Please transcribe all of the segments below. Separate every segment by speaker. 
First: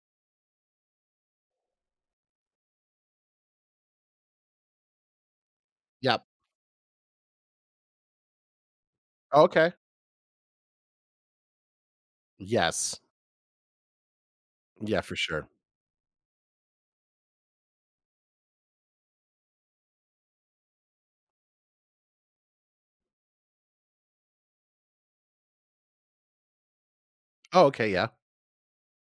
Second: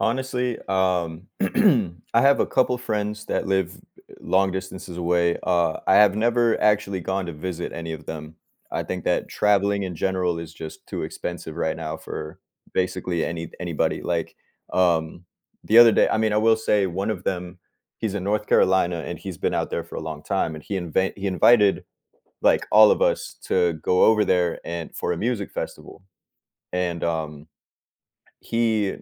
Speaker 1: Honestly, um, I have a couple friends that live e eh long distances away, uh, I have
Speaker 2: Yep.
Speaker 1: never actually gone to visit any of them. I think that
Speaker 2: Okay.
Speaker 1: traveling in general is just too expensive right now for
Speaker 2: Yes.
Speaker 1: basically any anybody. Like,
Speaker 2: Yeah, for
Speaker 1: um,
Speaker 2: sure.
Speaker 1: the other day I mean, I will say 1 of them, he's in North Carolina and he's been out there for a long time, and he inva he invited, like, all of us to go over there and for a music festival. And, um,
Speaker 2: Oh, okay, yeah.
Speaker 1: he, uh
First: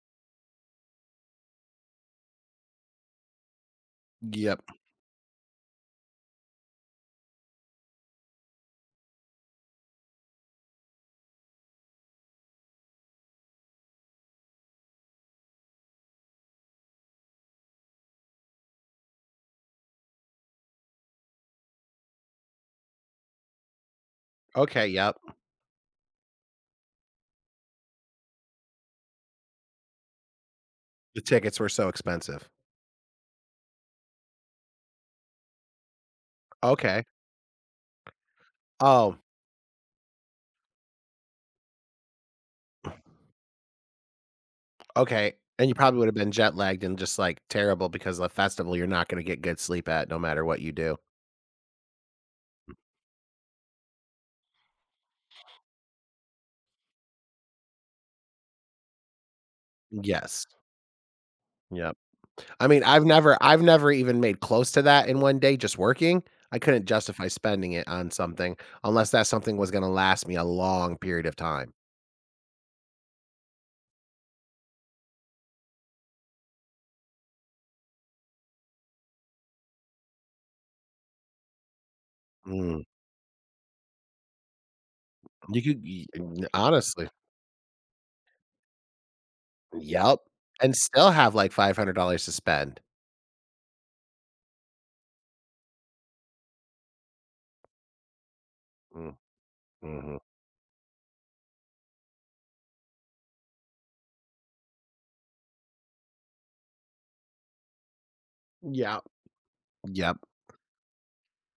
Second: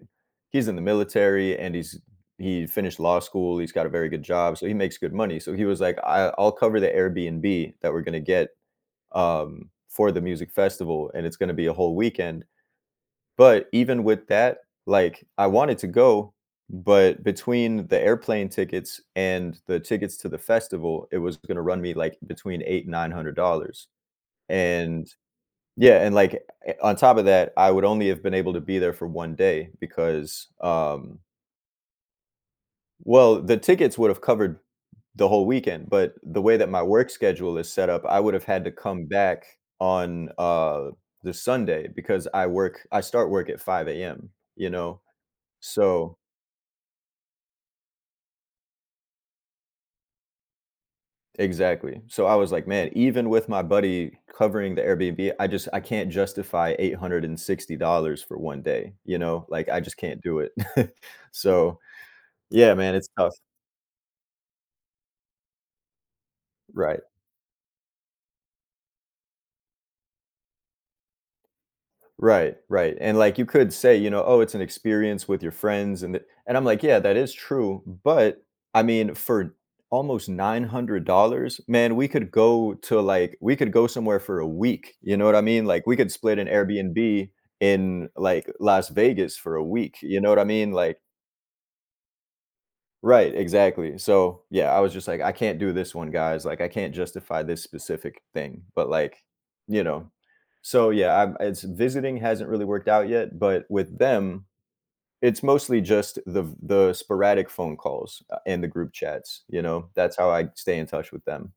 Speaker 1: he's in the military, and he's he finished law school, he's got a very good job, so he
Speaker 2: Yep.
Speaker 1: makes good money. So he was like, "I I'll cover the Airbnb that we're gonna get, um, for the music festival, and it's gonna be a whole weekend," but even with that, like, I wanted to go, but between the airplane tickets and the tickets to the festival, it was gonna run me, like, between 8 and $900.
Speaker 2: Okay,
Speaker 1: And
Speaker 2: yep.
Speaker 1: yeah, and, like, eh on top of that, I would only have been able to be there for 1 day because, um
Speaker 2: The tickets were so expensive.
Speaker 1: Well, the tickets would've covered the whole weekend, but the way that my
Speaker 2: Okay.
Speaker 1: work schedule is set up, I would've had to come
Speaker 2: Oh.
Speaker 1: back on, uh, this Sunday because I work I start work at 5 AM, you know,
Speaker 2: Okay, and you probably woulda
Speaker 1: so
Speaker 2: been jet lagged and just, like, terrible because the festival you're not gonna get good sleep at no matter what you do.
Speaker 1: Exactly. So I was like,
Speaker 2: M
Speaker 1: man, even with my buddy covering the Airbnb, I just I can't justify $860 for 1 day, you know, like, I just can't do
Speaker 2: Yes.
Speaker 1: it. So
Speaker 2: Yep. I
Speaker 1: yeah,
Speaker 2: mean,
Speaker 1: man,
Speaker 2: I've
Speaker 1: it's tough.
Speaker 2: never I've never even made close to that in 1 day just working. I couldn't
Speaker 1: Right.
Speaker 2: justify spending it on something unless that something was gonna last me a long period of time.
Speaker 1: Right, right. And, like, you could say, you know, "Oh, it's an experience with your friends, and i" and I'm like, "Yeah, that is true, but, I mean, for almost $900, man, we could go
Speaker 2: Mm.
Speaker 1: to, like we could go somewhere for a week, you know what I
Speaker 2: You
Speaker 1: mean?
Speaker 2: could
Speaker 1: Like, we
Speaker 2: y
Speaker 1: could split an
Speaker 2: an honestly
Speaker 1: Airbnb in, like, Las Vegas for a week,
Speaker 2: Yep,
Speaker 1: you know what I mean,
Speaker 2: and
Speaker 1: like
Speaker 2: still have, like, $500 to spend.
Speaker 1: Right, exactly. So, yeah, I was just like, "I can't do this one, guys. Like, I can't justify this specific thing," but,
Speaker 2: Mm.
Speaker 1: like, you know.
Speaker 2: Mhm.
Speaker 1: So, yeah, I'm it's visiting hasn't really worked out yet, but with them, it's mostly just the v the sporadic phone calls, uh, and the group
Speaker 2: Yeah.
Speaker 1: chats, you know, that's
Speaker 2: Yep.
Speaker 1: how I stay in touch with them.